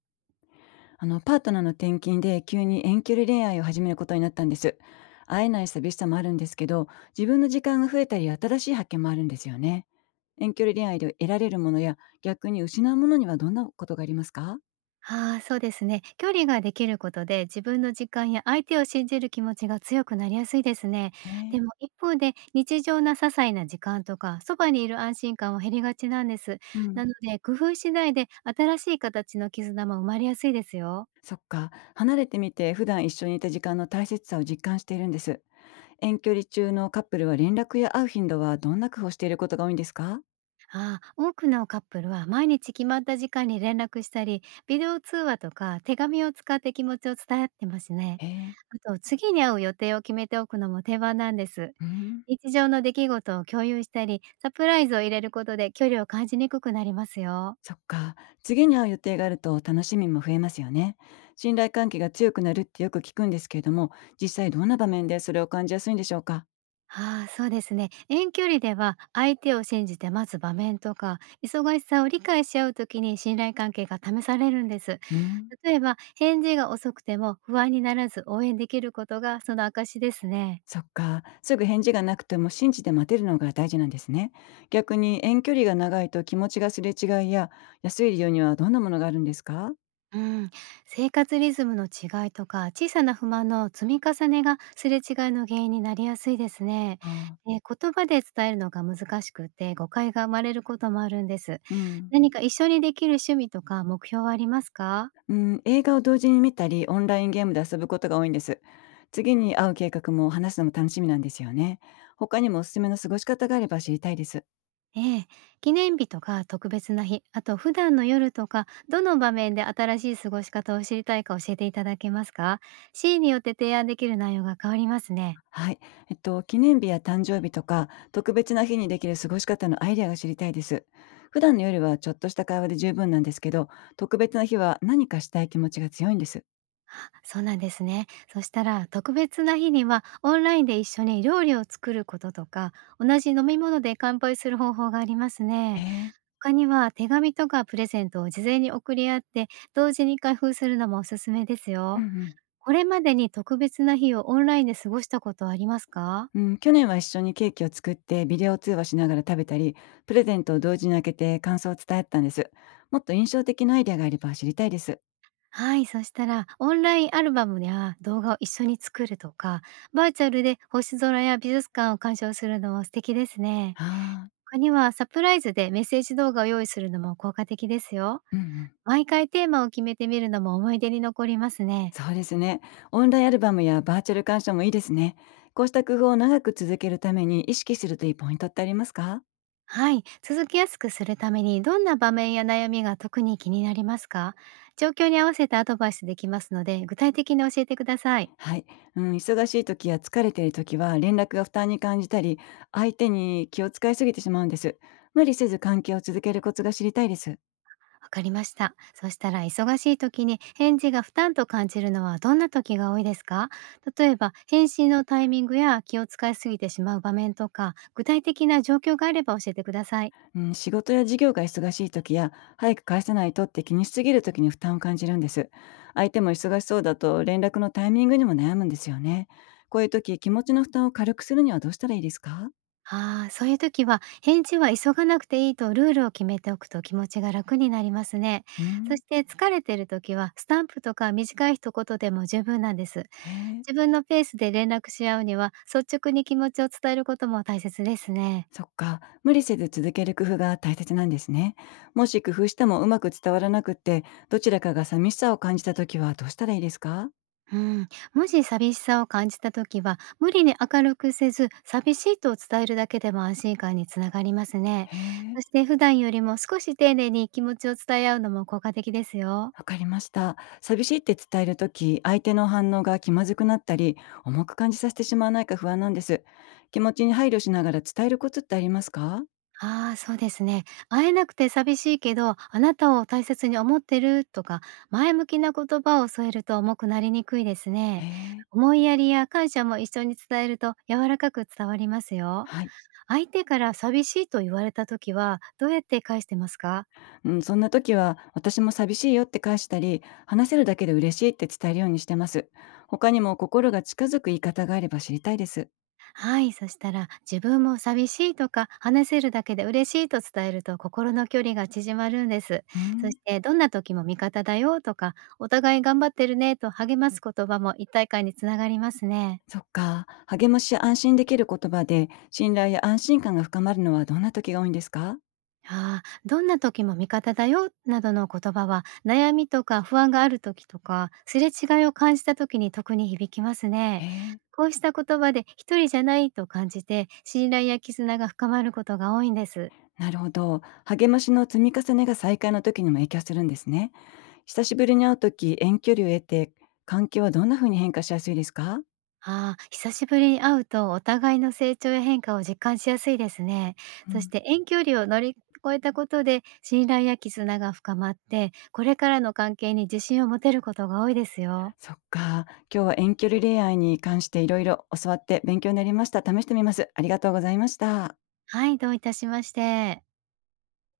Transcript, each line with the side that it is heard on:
left: パートナーの転勤で急に遠距離恋愛を始めることになったんです。会えない寂しさもあるんですけど、自分の時間が増えたり、新しい発見もあるんですよね。遠距離恋愛で得られるものや、逆に失うものにはどんなことがありますか？
right: ああ、そうですね。距離ができることで、自分の時間や相手を信じる気持ちが強くなりやすいですね。で
left: ね。
right: も一方で、日常な些細な時間とか、そばにいる安心感は減りがちなんです。
left: う
right: な
left: ん。
right: ので、工夫次第で新しい形の絆も生まれやすいですよ。
left: そっか、離れてみて普段一緒にいた時間の大切さを実感しているんです。遠距離中のカップルは連絡や会う頻度はどんな工夫をしていることが多いんですか？
right: ああ、多くのカップルは毎日決まった時間に連絡したり、ビデオ通話とか手紙を使って気持ちを伝え合ってますね。
left: へえー。
right: あと、次に会う予定を決めておくのも定番なんです。
left: うん。
right: 日常の出来事を共有したり、サプライズを入れることで距離を感じにくくなりますよ。
left: そっか。次に会う予定があると楽しみも増えますよね。信頼関係が強くなるってよく聞くんですけれども、実際どんな場面でそれを感じやすいんでしょうか？
right: ああ、そうですね。遠距離では相手を信じて待つ場面とか、忙しさを理解し合うときに信頼関係が試されるんです。
left: うん。
right: 例えば、返事が遅くても不安にならず応援できることがその証ですね。
left: そっか。すぐ返事がなくても信じて待てるのが大事なんですね。逆に遠距離が長いと気持ちがすれ違いや安い理由にはどんなものがあるんですか？
right: うん、生活リズムの違いとか小さな不満の積み重ねがすれ違いの原因になりやすいですね。
left: ああ。
right: で、言葉で伝えるのが難しくて誤解が生まれることもあるんです。
left: うん。
right: 何か一緒にできる趣味とか目標はありますか？
left: うん、映画を同時に見たり、オンラインゲームで遊ぶことが多いんです。次に会う計画も話すのも楽しみなんですよね。他にもおすすめの過ごし方があれば知りたいです。
right: ええ、記念日とか特別な日、あと普段の夜とか、どの場面で新しい過ごし方を知りたいか教えていただけますか？シーンによって提案できる内容が変わりますね。
left: はい。記念日や誕生日とか、特別な日にできる過ごし方のアイデアが知りたいです。普段の夜はちょっとした会話で十分なんですけど、特別な日は何かしたい気持ちが強いんです。
right: そうなんですね。そしたら特別な日にはオンラインで一緒に料理を作ることとか、同じ飲み物で乾杯する方法があります
left: へ
right: ね。
left: え。
right: 他には手紙とかプレゼントを事前に送り合って、同時に開封するのもおすすめです
left: う
right: よ。
left: んうん。
right: これまでに特別な日をオンラインで過ごしたことはありますか？
left: うん、去年は一緒にケーキを作ってビデオ通話しながら食べたり、プレゼントを同時に開けて感想を伝え合ったんです。もっと印象的なアイデアがあれば知りたいです。
right: はい、そしたらオンラインアルバムや動画を一緒に作るとか、バーチャルで星空や美術館を鑑賞するのも素敵ですね。
left: ああ。
right: 他にはサプライズでメッセージ動画を用意するのも効果的ですよ。
left: うんうん。
right: 毎回テーマを決めてみるのも思い出に残りますね。
left: そうですね。オンラインアルバムやバーチャル鑑賞もいいですね。こうした工夫を長く続けるために意識するといいポイントってありますか？
right: はい。続きやすくするためにどんな場面や悩みが特に気になりますか？状況に合わせたアドバイスできますので、具体的に教えてください。
left: はい、うん。忙しい時や疲れている時は連絡が負担に感じたり、相手に気を使いすぎてしまうんです。無理せず関係を続けるコツが知りたいです。
right: わかりました。そしたら忙しい時に返事が負担と感じるのはどんな時が多いですか？例えば返信のタイミングや気を使いすぎてしまう場面とか、具体的な状況があれば教えてください。
left: うん、仕事や事業が忙しい時や、早く返さないとって気にしすぎる時に負担を感じるんです。相手も忙しそうだと連絡のタイミングにも悩むんですよね。こういう時、気持ちの負担を軽くするにはどうしたらいいですか？
right: ああ、そういう時は返事は急がなくていいとルールを決めておくと気持ちが楽になりますね。
left: う
right: そ
left: ん。
right: して疲れてる時はスタンプとか短い一言でも十分なんです。
left: へえ、
right: 自分のペースで連絡し合うには、率直に気持ちを伝えることも大切ですね。
left: そっか。無理せず続ける工夫が大切なんですね。もし工夫してもうまく伝わらなくって、どちらかが寂しさを感じたときはどうしたらいいですか？
right: うん、もし寂しさを感じた時は無理に明るくせず、寂しいと伝えるだけでも安心感につながりますね。
left: へ
right: そ
left: え、
right: して普段よりも少し丁寧に気持ちを伝え合うのも効果的ですよ。
left: わかりました。寂しいって伝えるとき、相手の反応が気まずくなったり、重く感じさせてしまわないか不安なんです。気持ちに配慮しながら伝えるコツってありますか？
right: ああ、そうですね。会えなくて寂しいけど、あなたを大切に思ってるとか、前向きな言葉を添えると重くなりにくいです
left: へ
right: ね。
left: え。
right: 思いやりや感謝も一緒に伝えると柔らかく伝わりますよ。
left: はい。
right: 相手から寂しいと言われた時は、どうやって返してますか？
left: うん、そんな時は「私も寂しいよ」って返したり「話せるだけで嬉しい」って伝えるようにしてます。他にも心が近づく言い方があれば知りたいです。
right: はい、そしたら自分も寂しいとか話せるだけで嬉しいと伝えると心の距離が縮まるんです。
left: う
right: そし
left: ん、
right: てどんな時も味方だよとか、お互い頑張ってるねと励ます言葉も一体感につながりますね。
left: そっか。励ましや安心できる言葉で信頼や安心感が深まるのはどんな時が多いんですか？
right: ああ、どんな時も味方だよなどの言葉は、悩みとか不安がある時とか、すれ違いを感じた時に特に響きます
left: へ
right: ね。
left: え、
right: こうした言葉で一人じゃないと感じて、信頼や絆が深まることが多いんです。
left: なるほど。励ましの積み重ねが再会の時にも影響するんですね。久しぶりに会う時遠距離を得て関係はどんな風に変化しやすいですか？
right: ああ、久しぶりに会うとお互いの成長や変化を実感しやすいですね。
left: う
right: そし
left: ん。
right: て遠距離を乗り越えたことで信頼や絆が深まって、これからの関係に自信を持てることが多いですよ。
left: そっか。今日は遠距離恋愛に関していろいろ教わって勉強になりました。試してみます。ありがとうございました。
right: はい、どういたしまして。